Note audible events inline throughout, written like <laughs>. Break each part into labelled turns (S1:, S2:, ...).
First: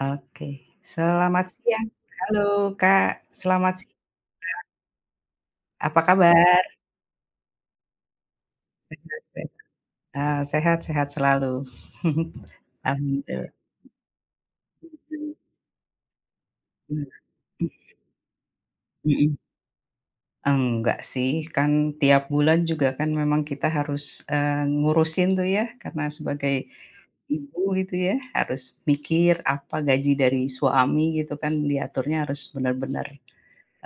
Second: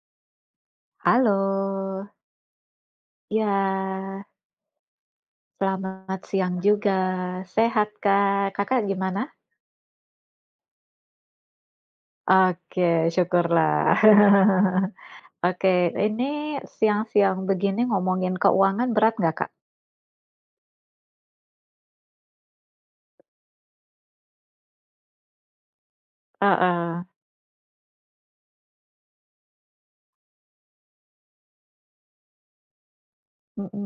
S1: Oke,
S2: Halo,
S1: selamat siang. Halo Kak, selamat siang.
S2: ya
S1: Apa
S2: selamat siang
S1: kabar?
S2: juga. Sehat, Kak. Kakak
S1: Sehat,
S2: gimana?
S1: sehat. Ah, sehat sehat selalu. <laughs>
S2: Oke,
S1: Alhamdulillah.
S2: syukurlah. <laughs> Oke, ini siang-siang begini ngomongin keuangan berat nggak,
S1: Mhm.
S2: Kak?
S1: Enggak sih, kan tiap bulan juga kan memang kita harus, eee, ngurusin tuh ya, karena sebagai
S2: Heeh,
S1: ibu gitu ya, harus mikir apa gaji dari suami gitu kan, diaturnya harus benar-benar,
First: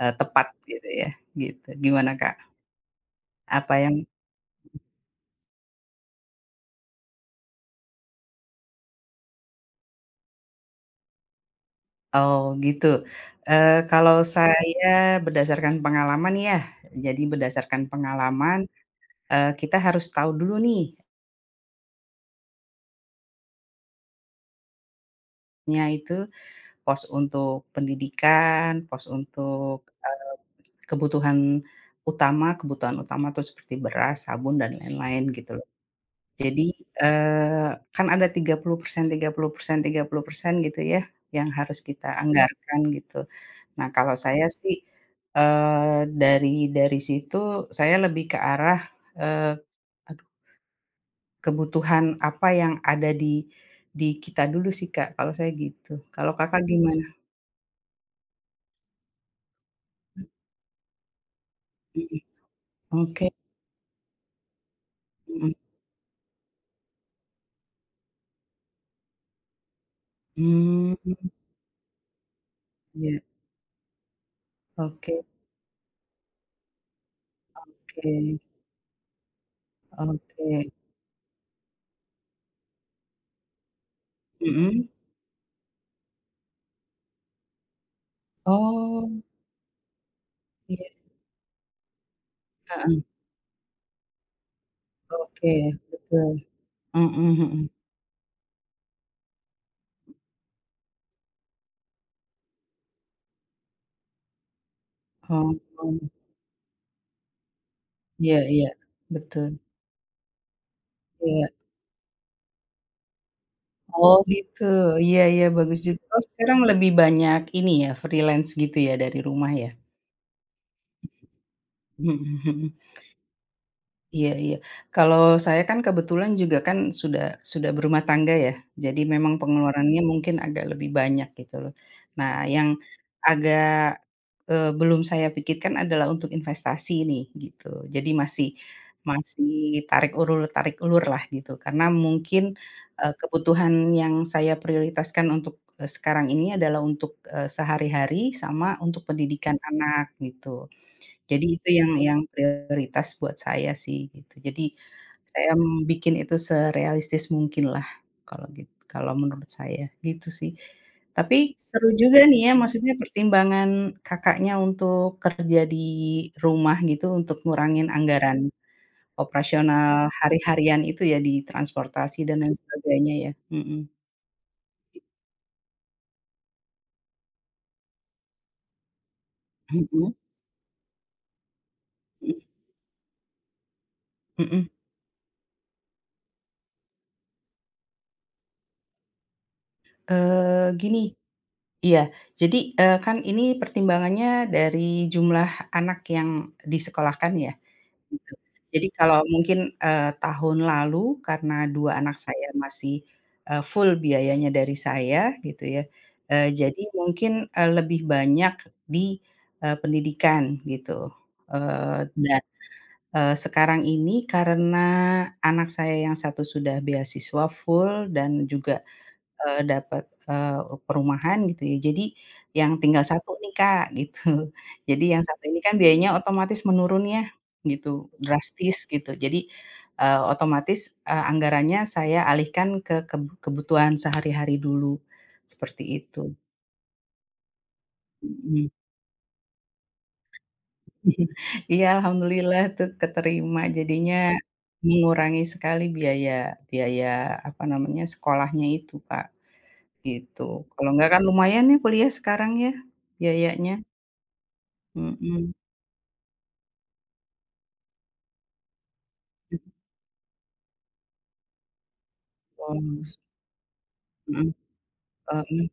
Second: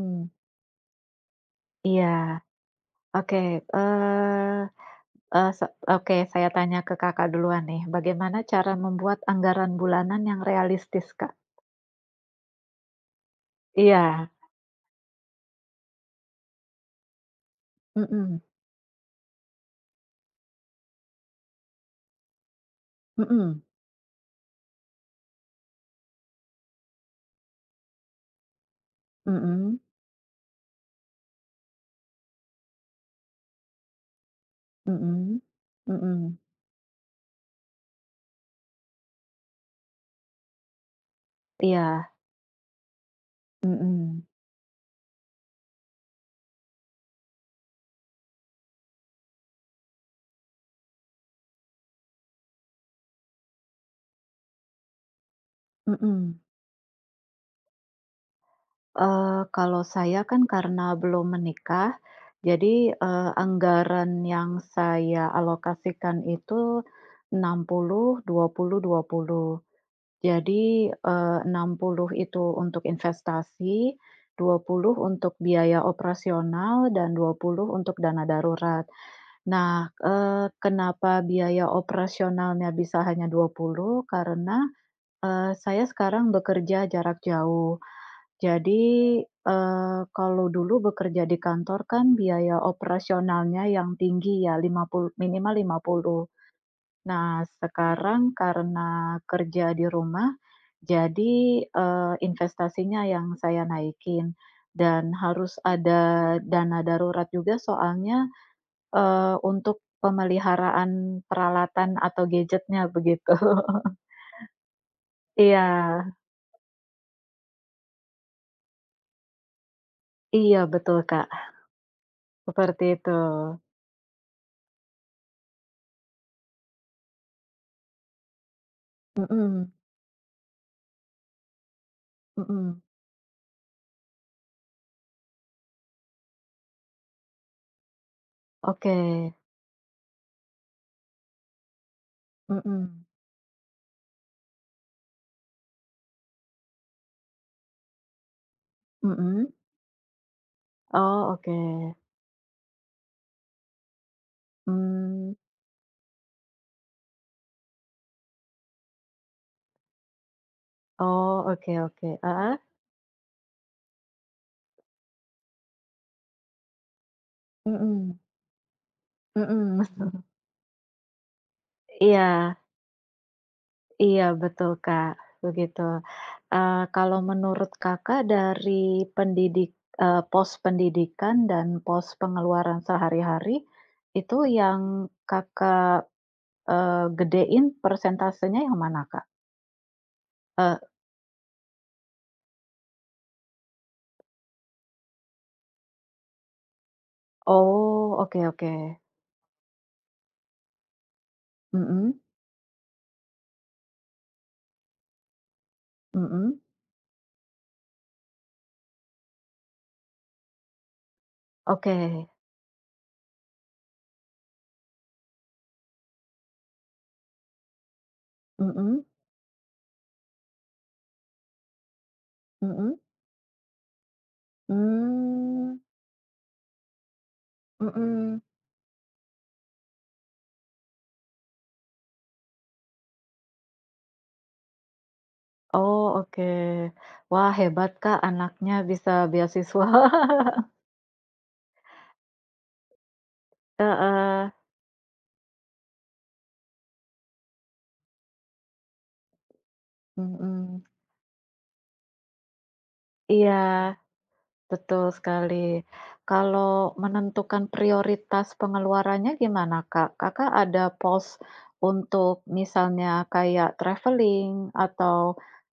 S1: tepat gitu ya, gitu. Gimana Kak?
S2: iya. Oke, eee
S1: Apa yang
S2: eee, se oke, saya tanya ke Kakak duluan nih, bagaimana cara membuat anggaran bulanan yang realistis, Kak?
S1: Oh gitu, kalau
S2: Iya,
S1: saya berdasarkan pengalaman ya, jadi berdasarkan
S2: mhm,
S1: pengalaman, kita harus tahu dulu nih,
S2: mhm,
S1: nya itu pos untuk pendidikan, pos untuk,
S2: mhm,
S1: eee, kebutuhan utama tuh seperti beras, sabun, dan lain-lain
S2: mhm,
S1: gitu loh.
S2: mhm,
S1: Jadi, eee, kan ada tiga tiga puluh puluh persen, 30%, 30% gitu ya, yang harus kita
S2: iya.
S1: Anggarkan gitu. Nah, kalau
S2: Mhm
S1: saya sih, dari situ saya lebih ke arah, eee, aduh, kebutuhan apa yang ada di kita dulu sih, Kak, kalau saya gitu. Kalau
S2: mhm.
S1: Kakak gimana?
S2: Kalau saya kan karena belum menikah,
S1: Mhm,
S2: jadi,
S1: oke,
S2: anggaran yang saya
S1: mhm,
S2: alokasikan itu 60, 20, 20. Jadi,
S1: mmm,
S2: 60 itu untuk
S1: iya,
S2: investasi, 20
S1: oke
S2: untuk biaya operasional, dan 20 untuk dana
S1: oke
S2: darurat. Nah,
S1: oke,
S2: kenapa biaya operasionalnya bisa hanya 20? Karena,
S1: mhm,
S2: saya sekarang bekerja jarak jauh. Jadi,
S1: oh,
S2: kalau dulu
S1: iya,
S2: bekerja di kantor kan biaya
S1: heeh,
S2: operasionalnya yang tinggi, ya, 50
S1: oke,
S2: minimal 50.
S1: betul, mhm
S2: Nah,
S1: mhm,
S2: sekarang karena kerja di rumah, jadi, investasinya yang saya naikin dan harus
S1: oh,
S2: ada dana darurat juga soalnya,
S1: iya iya, betul,
S2: untuk pemeliharaan
S1: iya.
S2: peralatan atau gadgetnya begitu. <laughs>
S1: Oh gitu, iya iya
S2: Iya
S1: bagus juga. Oh, sekarang lebih banyak ini ya, freelance gitu ya dari rumah ya?
S2: iya betul, Kak,
S1: Mhm mhm.
S2: seperti itu.
S1: Iya iya. Kalau saya kan kebetulan juga kan sudah berumah tangga ya, jadi memang
S2: Mhm
S1: pengeluarannya mungkin agak lebih banyak gitu loh. Nah, yang
S2: mhm.
S1: agak belum saya pikirkan adalah untuk investasi nih, gitu. Jadi masih
S2: Oke,
S1: masih tarik ulur lah gitu, karena mungkin,
S2: mhm,
S1: kebutuhan yang saya prioritaskan untuk, sekarang ini adalah untuk, sehari-hari sama untuk
S2: mhm.
S1: pendidikan anak, gitu.
S2: Oh,
S1: Jadi
S2: oke,
S1: itu yang prioritas buat saya sih gitu. Jadi
S2: mmm,
S1: saya bikin itu serealistis mungkin lah kalau gitu kalau menurut saya gitu sih.
S2: oh,
S1: Tapi
S2: oke
S1: seru
S2: oke,
S1: juga nih ya,
S2: heeh?
S1: maksudnya pertimbangan Kakaknya untuk kerja di rumah gitu untuk ngurangin
S2: Mhm,
S1: anggaran
S2: mhm.
S1: operasional
S2: <laughs>
S1: hari-harian itu ya di transportasi dan lain
S2: Iya
S1: sebagainya ya. Mhm.
S2: iya, betul, Kak, begitu. Kalau menurut Kakak dari
S1: Mhm.
S2: pos pendidikan dan pos
S1: Mhm
S2: pengeluaran sehari-hari, itu
S1: mhm.
S2: yang Kakak, gedein persentasenya yang mana, Kak? Eee,
S1: Gini, iya, jadi, kan ini pertimbangannya dari jumlah anak yang disekolahkan ya,
S2: oh,
S1: gitu.
S2: oke oke,
S1: Jadi kalau mungkin, tahun lalu karena 2
S2: mhm
S1: anak saya masih, full biayanya dari saya gitu ya,
S2: mhm,
S1: jadi mungkin, lebih banyak di, pendidikan gitu,
S2: oke,
S1: dan, sekarang ini karena anak saya yang satu sudah beasiswa full dan juga
S2: mhm
S1: Dapet, perumahan gitu ya, jadi yang
S2: mhm.
S1: tinggal satu nih Kak, <laughs> gitu. Jadi yang satu ini
S2: Mmm,
S1: kan biayanya otomatis menurun ya, gitu,
S2: mhm.
S1: drastis gitu. Jadi, otomatis, anggarannya saya alihkan ke kebutuhan sehari-hari dulu, seperti
S2: Oh,
S1: itu.
S2: oke. Wah, hebat Kak
S1: Mhm.
S2: anaknya bisa beasiswa. <laughs>
S1: <laughs> Iya, alhamdulillah tuh keterima, jadinya
S2: Heeh,
S1: mengurangi sekali biaya biaya, apa namanya, sekolahnya itu, Kak. Gitu,
S2: mhm.
S1: kalau enggak kan lumayan ya kuliah sekarang ya,
S2: Iya,
S1: biayanya,
S2: betul
S1: mhm,
S2: sekali. Kalau menentukan prioritas pengeluarannya gimana, Kak? Kakak ada pos untuk
S1: bonus,
S2: misalnya kayak
S1: mhm,
S2: traveling atau
S1: ini,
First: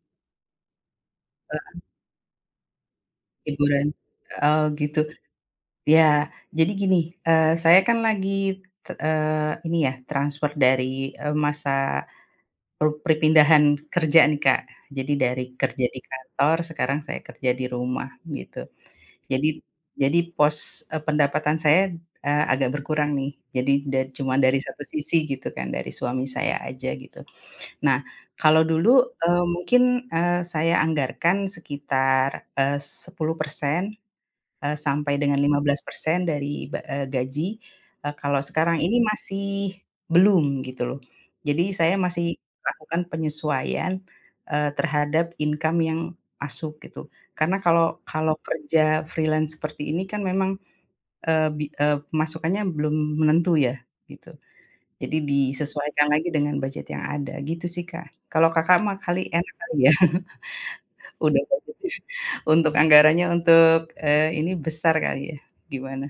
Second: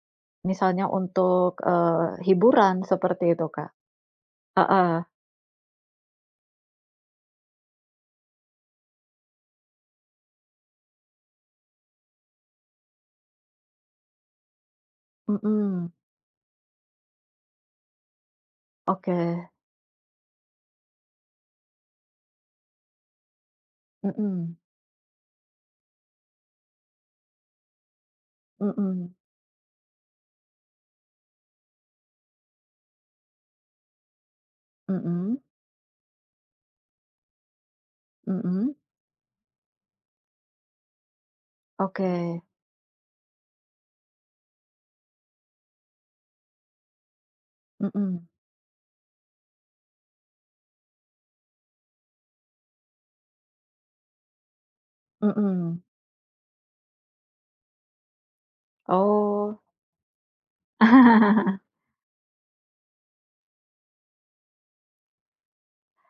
S2: misalnya untuk, hiburan seperti itu, Kak?
S1: hiburan, oh
S2: Heeh,
S1: gitu. Ya, jadi gini, saya kan lagi ini ya transfer dari, masa perpindahan kerja nih Kak, jadi dari kerja
S2: mhm.
S1: di kantor sekarang saya kerja di rumah gitu.
S2: Oke,
S1: Jadi pos, pendapatan saya, agak berkurang nih, jadi cuma
S2: mhm,
S1: dari satu sisi gitu kan, dari suami saya aja gitu. Nah, kalau dulu,
S2: mhm,
S1: mungkin, saya anggarkan sekitar, 10%, sampai dengan
S2: mhm,
S1: 15% dari gaji, kalau
S2: mhm.
S1: sekarang ini masih belum gitu loh. Jadi saya
S2: Oke,
S1: masih lakukan penyesuaian, terhadap income yang masuk gitu. Karena kalau
S2: mhm
S1: kalau kerja freelance seperti ini kan memang, pemasukannya belum menentu ya, gitu. Jadi
S2: mhm.
S1: disesuaikan lagi dengan budget yang ada, gitu sih, Kak. Kalau Kakak mah kali enak
S2: Oh.
S1: kali ya, <laughs> udah
S2: <laughs>
S1: budgetnya untuk anggarannya untuk, ini besar kali ya, gimana?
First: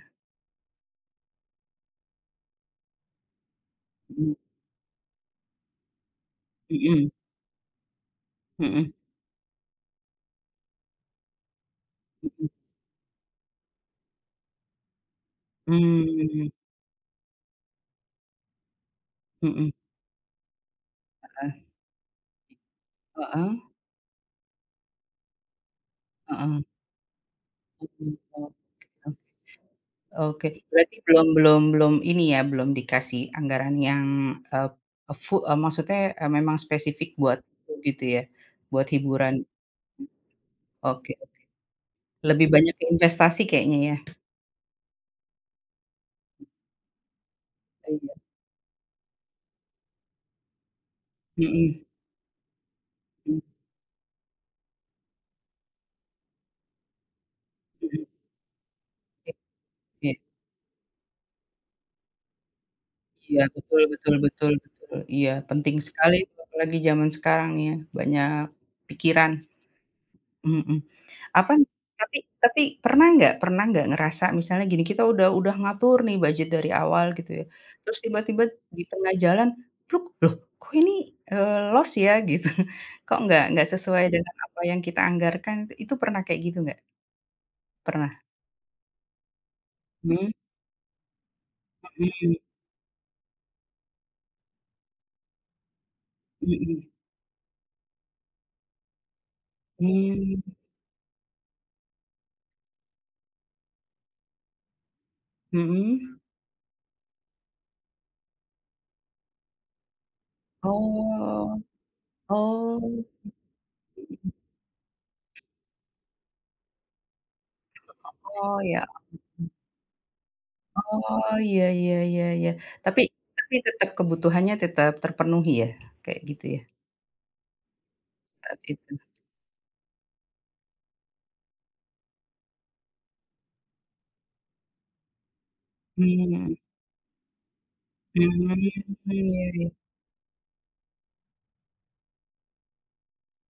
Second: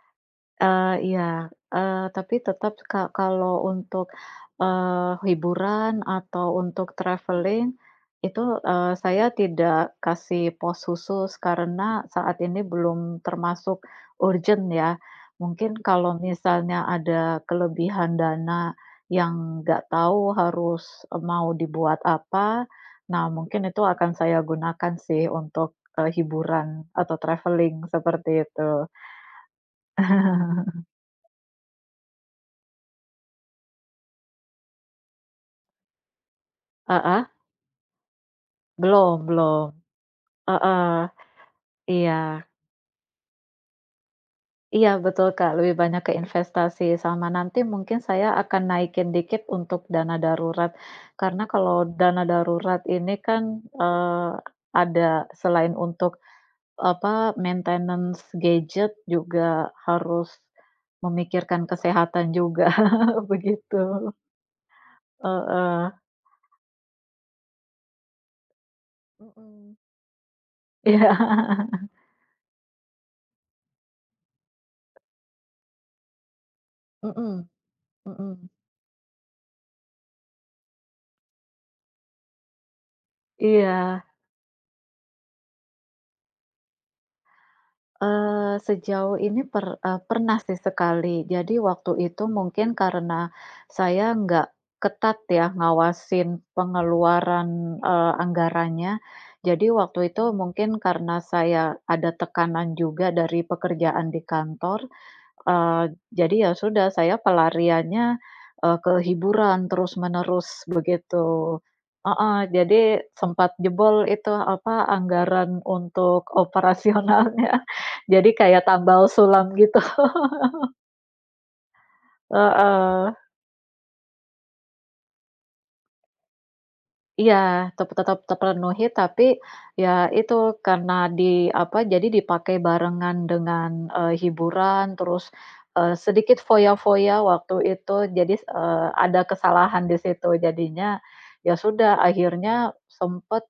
S2: Iya, tapi tetap kalau untuk,
S1: Mhm,
S2: hiburan atau untuk
S1: mhm,
S2: traveling itu,
S1: mhm,
S2: saya tidak kasih pos khusus karena saat
S1: mhm,
S2: ini belum termasuk urgent, ya. Mungkin kalau
S1: mmm,
S2: misalnya ada kelebihan dana yang
S1: mhm,
S2: nggak tahu harus, mau
S1: eh,
S2: dibuat apa, nah
S1: heeh
S2: mungkin itu akan saya gunakan sih untuk,
S1: heeh,
S2: hiburan atau traveling
S1: mhm,
S2: seperti
S1: oke
S2: itu.
S1: oke.
S2: <laughs>
S1: Berarti belum belum belum ini ya, belum dikasih anggaran yang, eee, maksudnya, memang spesifik
S2: Heeh?
S1: buat itu gitu ya, buat
S2: Belum
S1: hiburan.
S2: belum, heeh,
S1: Oke, lebih
S2: iya
S1: banyak ke investasi kayaknya ya?
S2: iya betul, Kak, lebih banyak ke investasi sama nanti mungkin
S1: Iya.
S2: saya akan naikin dikit untuk dana darurat, karena kalau
S1: Mhm,
S2: dana darurat ini
S1: mhm
S2: kan, eee, ada selain untuk, apa,
S1: mhm.
S2: maintenance gadget juga
S1: Iya
S2: harus memikirkan kesehatan juga, <laughs>
S1: iya,
S2: begitu,
S1: betul betul betul betul. Iya, penting
S2: heeh,
S1: sekali itu apalagi zaman sekarang ya, banyak pikiran.
S2: mhm,
S1: Mhm.
S2: iya, <laughs>
S1: Apa tapi pernah nggak ngerasa misalnya gini, kita udah ngatur nih budget dari awal gitu ya,
S2: mhm
S1: terus tiba-tiba
S2: mhm,
S1: di tengah jalan, pluk, "Loh, kok ini, loss ya?" Gitu. <laughs> Kok nggak
S2: iya.
S1: sesuai dengan apa yang kita anggarkan, itu pernah kayak gitu nggak? Pernah?
S2: Sejauh ini
S1: Mmm,
S2: pernah sih sekali. Jadi waktu itu
S1: mhm,
S2: mungkin karena saya nggak ketat ya ngawasin
S1: mhm.
S2: pengeluaran, anggarannya. Jadi waktu itu
S1: Mmm,
S2: mungkin karena saya ada tekanan juga dari pekerjaan di kantor.
S1: mhm.
S2: Jadi ya sudah saya pelariannya, ke hiburan terus-menerus begitu.
S1: Oh,
S2: Heeh, jadi
S1: oh
S2: sempat jebol itu apa, anggaran untuk operasionalnya. <laughs> Jadi
S1: oh,
S2: kayak
S1: ya,
S2: tambal sulam gitu.
S1: oh, iya iya iya iya. Tapi
S2: Heeh.
S1: tetap kebutuhannya tetap terpenuhi ya? Kayak gitu ya,
S2: Iya, tetap
S1: saat
S2: terpenuhi,
S1: itu?
S2: tapi ya itu karena di apa, jadi dipakai barengan dengan, hiburan terus, sedikit
S1: Hmm,
S2: foya-foya waktu itu, jadi,
S1: hmm,
S2: ada
S1: iya iya,
S2: kesalahan di situ jadinya, ya sudah akhirnya sempet,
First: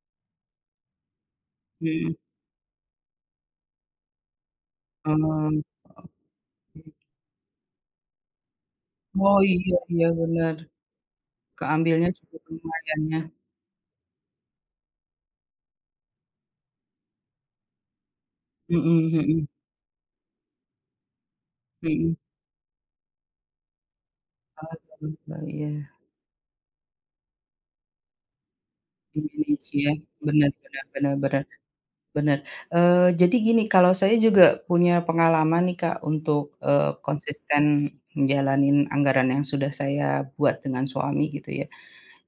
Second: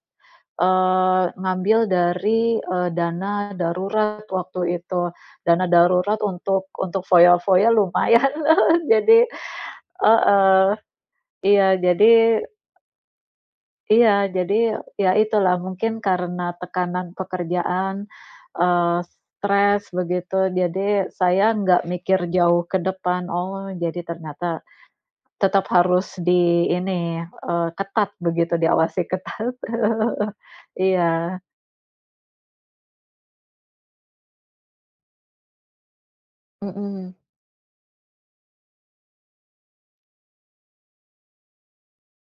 S2: ngambil
S1: mhm,
S2: dari, dana darurat waktu itu.
S1: oh,
S2: Dana darurat untuk foya-foya lumayan. <laughs> Jadi
S1: oh, iya iya, bener,
S2: heeh, iya,
S1: keambilnya
S2: jadi.
S1: cukup lumayan ya,
S2: Iya, jadi ya itulah mungkin karena tekanan pekerjaan, eee,
S1: hmm, hmm,
S2: stres begitu, jadi saya nggak
S1: hmm,
S2: mikir jauh ke depan, oh, jadi ternyata
S1: bener,
S2: tetap
S1: iya, iya.
S2: harus di ini, ketat begitu, diawasi
S1: di
S2: ketat.
S1: manage ya,
S2: <laughs>
S1: benar bener
S2: Iya.
S1: bener bener. Benar, jadi gini, kalau saya juga punya pengalaman nih, Kak, untuk,
S2: Mhm
S1: konsisten menjalanin anggaran yang sudah saya buat dengan suami gitu ya.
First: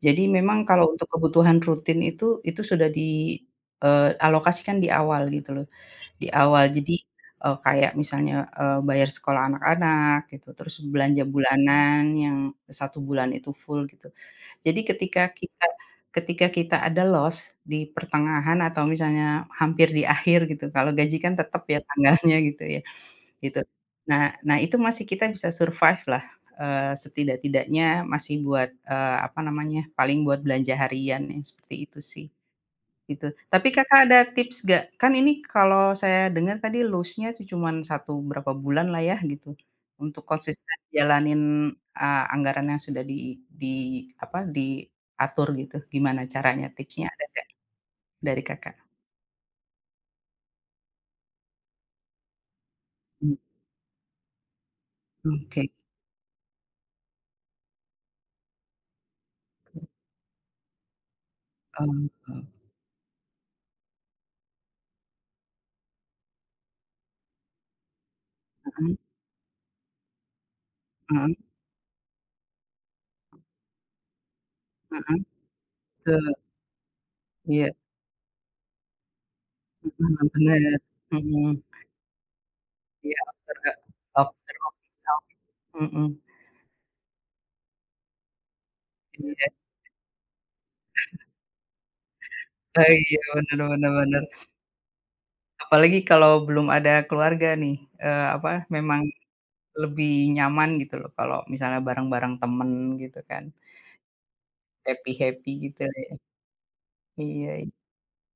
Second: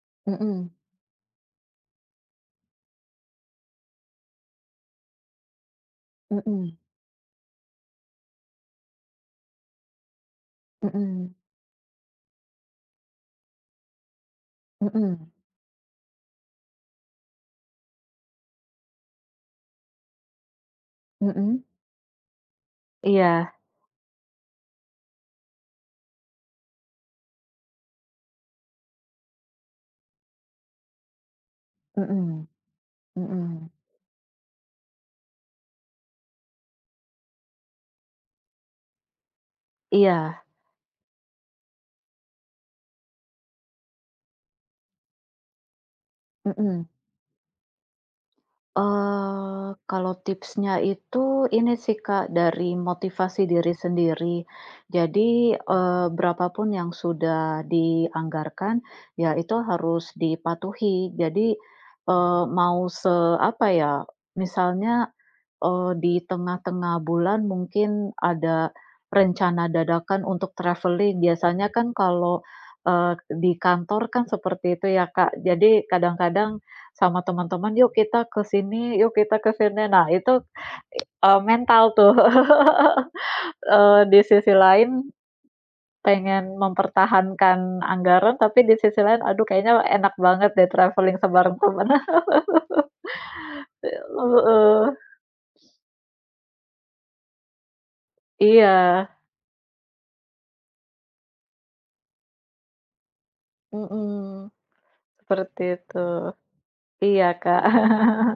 S1: Jadi memang
S2: mhm
S1: kalau untuk kebutuhan rutin itu sudah di, alokasikan di awal gitu loh, di awal.
S2: mhm
S1: Jadi, kayak misalnya, bayar sekolah anak-anak gitu, terus belanja
S2: mhm
S1: bulanan yang satu bulan itu full gitu. Jadi ketika
S2: mhm
S1: kita ada loss di pertengahan atau misalnya hampir di akhir gitu, kalau gaji kan tetap
S2: mhm.
S1: ya tanggalnya <laughs> gitu ya,
S2: Iya,
S1: gitu. Nah nah itu masih kita bisa survive lah, setidak-tidaknya masih buat, apa namanya, paling buat belanja harian yang seperti itu sih.
S2: mhm
S1: Gitu. Tapi
S2: mhm.
S1: Kakak ada tips nggak? Kan ini kalau saya dengar tadi loss-nya itu cuman 1 berapa bulan lah ya gitu, untuk
S2: Iya,
S1: konsisten jalanin, anggaran yang sudah di apa, diatur gitu. Gimana caranya,
S2: mhm.
S1: tipsnya ada nggak dari Kakak?
S2: Kalau tipsnya itu ini sih, Kak, dari
S1: Mmm,
S2: motivasi diri sendiri. Jadi,
S1: oke.
S2: berapa pun yang sudah dianggarkan, ya itu harus dipatuhi. Jadi,
S1: Oh,
S2: eee,
S1: heeh,
S2: mau se apa ya, misalnya. Di tengah-tengah bulan mungkin ada rencana dadakan untuk traveling.
S1: heeh
S2: Biasanya kan kalau, di kantor kan seperti itu ya,
S1: heeh,
S2: Kak. Jadi
S1: betul,
S2: kadang-kadang sama
S1: iya,
S2: teman-teman, "Yuk kita ke sini, yuk kita ke sini." Nah
S1: mhm,
S2: itu,
S1: bener, mhm,
S2: mental tuh. <laughs>
S1: iya, over,
S2: Di
S1: over
S2: sisi lain
S1: optimal, mhm,
S2: pengen mempertahankan anggaran, tapi di sisi lain, "Aduh
S1: iya.
S2: kayaknya enak banget deh traveling sebareng temen." <laughs>
S1: Oh, iya, bener bener bener.
S2: Heeh.
S1: Apalagi kalau belum ada keluarga nih, apa,
S2: Iya,
S1: memang lebih nyaman gitu loh kalau misalnya bareng-bareng temen gitu kan,
S2: mhm,
S1: happy-happy
S2: seperti
S1: gitu
S2: itu.
S1: ya.
S2: Iya, Kak.
S1: Iya
S2: <laughs>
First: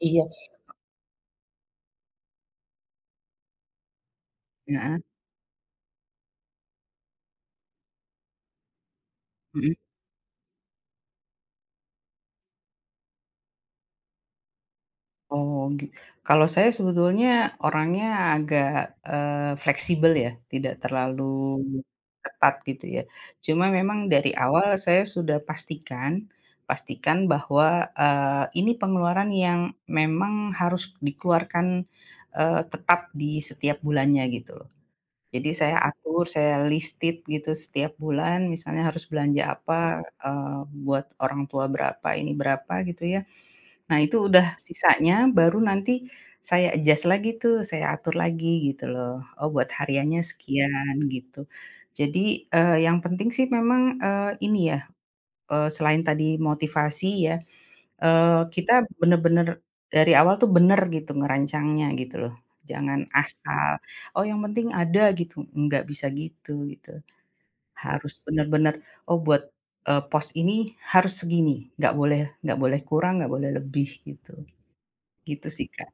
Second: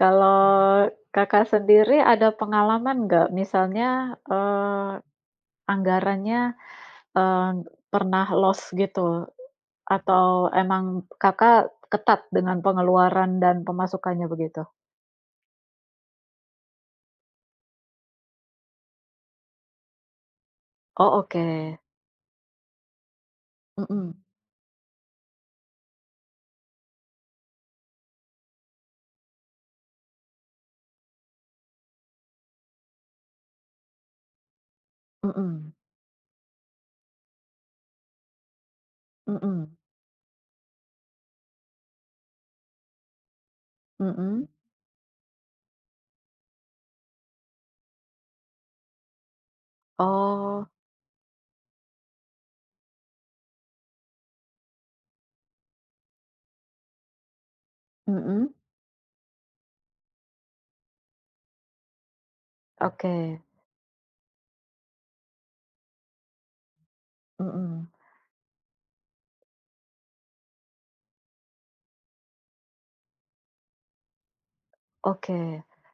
S1: iya.
S2: Kakak sendiri ada pengalaman nggak? Misalnya, eee,
S1: Heeh,
S2: anggarannya, eee, pernah loss gitu
S1: mhm.
S2: atau emang Kakak ketat dengan pengeluaran dan pemasukannya begitu?
S1: Oh, kalau saya sebetulnya orangnya agak, fleksibel ya, tidak
S2: Oh,
S1: terlalu
S2: oke.
S1: ketat gitu ya. Cuma memang
S2: Mhm
S1: dari awal saya sudah pastikan pastikan bahwa, ini pengeluaran yang memang harus dikeluarkan, tetap di setiap bulannya gitu loh. Jadi
S2: mhm
S1: saya atur, saya listed gitu setiap bulan misalnya harus belanja
S2: mhm
S1: apa, eee, buat orang tua berapa, ini berapa gitu ya. Nah itu udah
S2: mhm.
S1: sisanya baru nanti saya adjust lagi tuh, saya atur lagi gitu loh. Oh, buat hariannya
S2: Oh,
S1: sekian gitu. Jadi, yang penting sih memang, ini ya, selain tadi motivasi ya,
S2: mhm,
S1: kita bener-bener dari awal tuh bener gitu ngerancangnya gitu loh. Jangan
S2: oke,
S1: asal, "Oh, yang penting ada," gitu, nggak bisa gitu gitu.
S2: mhm,
S1: Harus bener-bener, "Oh, buat, pos ini harus segini, nggak boleh kurang, nggak boleh lebih," gitu.
S2: oke.
S1: Gitu sih, Kak.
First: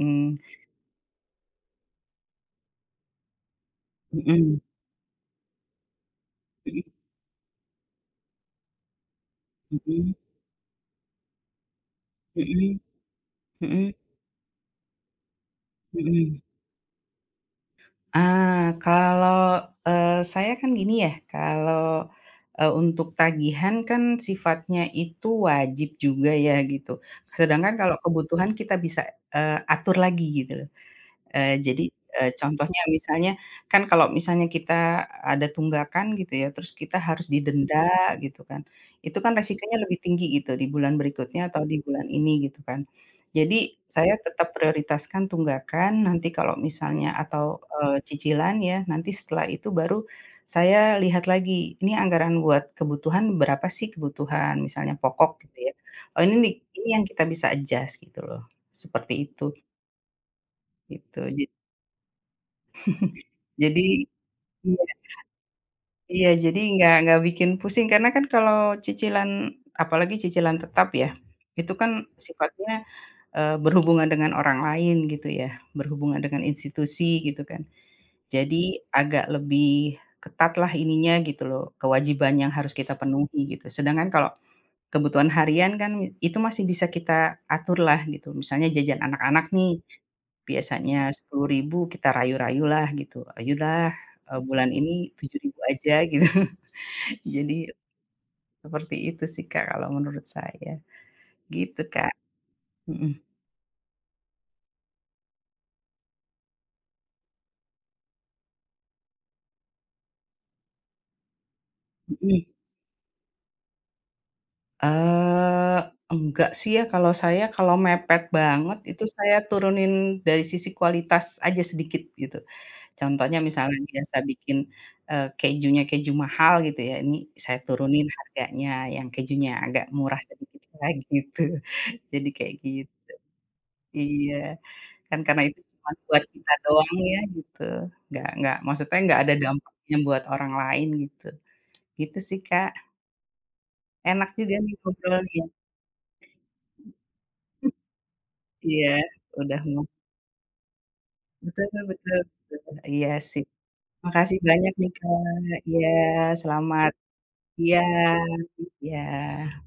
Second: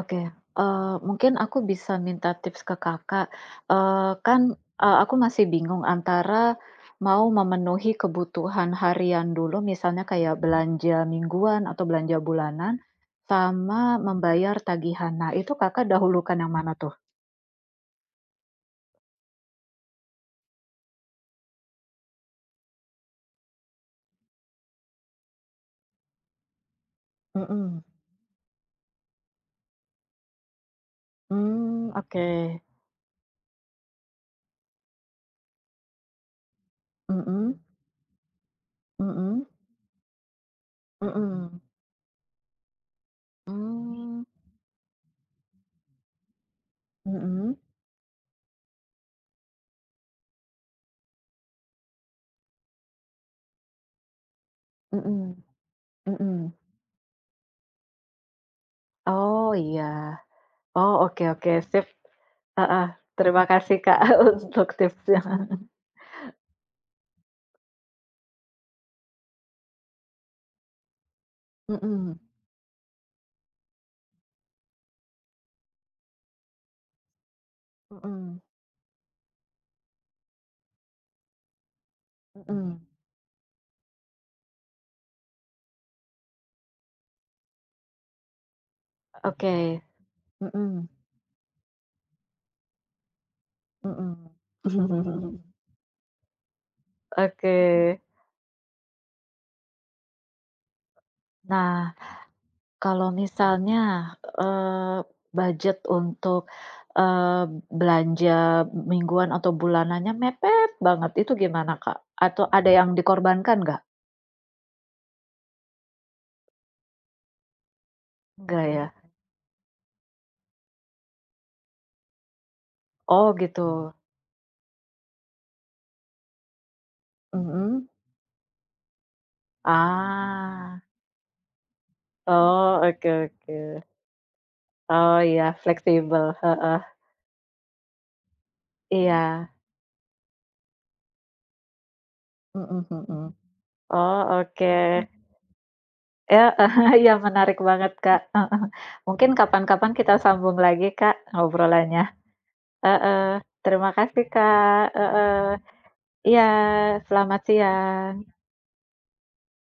S2: Oke, mungkin aku bisa minta tips ke Kakak, eee, kan,
S1: Mhm.
S2: aku masih bingung antara
S1: Mhm
S2: mau memenuhi kebutuhan harian dulu, misalnya
S1: mhm
S2: kayak belanja mingguan atau belanja bulanan,
S1: mhm
S2: sama
S1: mhm
S2: membayar tagihan. Nah, itu Kakak dahulukan
S1: mhm.
S2: yang mana tuh?
S1: Ah, kalau, saya kan gini ya, kalau, untuk tagihan kan sifatnya itu wajib juga ya, gitu. Sedangkan
S2: Mhm,
S1: kalau kebutuhan kita bisa, atur lagi gitu. Jadi,
S2: mmm, oke,
S1: contohnya misalnya, kan kalau misalnya kita ada tunggakan gitu ya, terus kita harus
S2: mhm,
S1: didenda gitu kan, itu kan
S2: mhm,
S1: resikonya lebih tinggi gitu di bulan berikutnya
S2: mhm,
S1: atau di bulan ini gitu kan. Jadi saya
S2: mmm,
S1: tetap prioritaskan tunggakan, nanti kalau misalnya
S2: mhm,
S1: atau, cicilan ya, nanti setelah itu baru saya lihat lagi, ini anggaran buat kebutuhan berapa sih, kebutuhan misalnya pokok
S2: mhm,
S1: gitu ya, oh ini
S2: mhm.
S1: nih, ini yang kita bisa adjust gitu loh, seperti itu,
S2: Oh, iya. Oh,
S1: gitu.
S2: oke oke, sip. Heeh, terima kasih,
S1: Jadi
S2: Kak, <laughs> untuk
S1: iya
S2: tipsnya.
S1: iya, jadi nggak bikin pusing, karena kan kalau cicilan apalagi cicilan tetap ya, itu kan
S2: Mhm,
S1: sifatnya berhubungan dengan orang lain gitu ya, berhubungan dengan institusi gitu kan.
S2: mhm,
S1: Jadi agak lebih ketat lah ininya gitu loh, kewajiban yang harus
S2: mhm.
S1: kita penuhi gitu. Sedangkan kalau kebutuhan harian kan itu masih bisa kita aturlah gitu, misalnya jajan anak-anak nih,
S2: Oke. Mhm,
S1: biasanya 10 ribu kita rayu-rayulah gitu, "Ayolah,
S2: mhm.
S1: bulan ini tujuh
S2: <laughs>
S1: ribu aja," gitu. <laughs> Jadi
S2: Oke.
S1: seperti itu sih Kak kalau menurut saya, gitu
S2: Nah,
S1: Kak.
S2: kalau
S1: Mhm
S2: misalnya, eee, budget untuk, eee, belanja mingguan atau bulanannya mepet banget, itu gimana, Kak? Atau
S1: mhm.
S2: ada yang dikorbankan nggak?
S1: Eee, enggak sih ya kalau saya, kalau mepet
S2: Nggak
S1: banget
S2: ya?
S1: itu saya turunin dari sisi kualitas aja sedikit gitu.
S2: Oh
S1: Contohnya
S2: gitu.
S1: misalnya biasa bikin, kejunya keju mahal gitu ya, ini saya
S2: Mhm.
S1: turunin harganya yang kejunya agak murah sedikit
S2: Ah,
S1: lah <laughs> gitu. Jadi kayak
S2: oh, oke oke.
S1: iya,
S2: Oh
S1: kan karena
S2: iya,
S1: itu cuman buat
S2: fleksibel,
S1: kita
S2: heeh.
S1: doang ya gitu, nggak maksudnya nggak ada
S2: Iya.
S1: dampaknya buat orang lain gitu. Gitu sih Kak,
S2: Mhm mhm. Oh,
S1: enak juga nih
S2: oke.
S1: ngobrolnya.
S2: Ya, <laughs> ya iya menarik
S1: <laughs>
S2: banget, Kak, heeh.
S1: Iya,
S2: Mungkin
S1: udah mau
S2: kapan-kapan kita sambung lagi, Kak,
S1: Betul
S2: ngobrolannya.
S1: betul betul. Iya
S2: Heeh.
S1: sih.
S2: Terima kasih,
S1: Makasih banyak
S2: Kak,
S1: nih,
S2: heeh.
S1: Kak. Iya,
S2: Iya,
S1: selamat
S2: selamat
S1: iya
S2: siang.
S1: iya.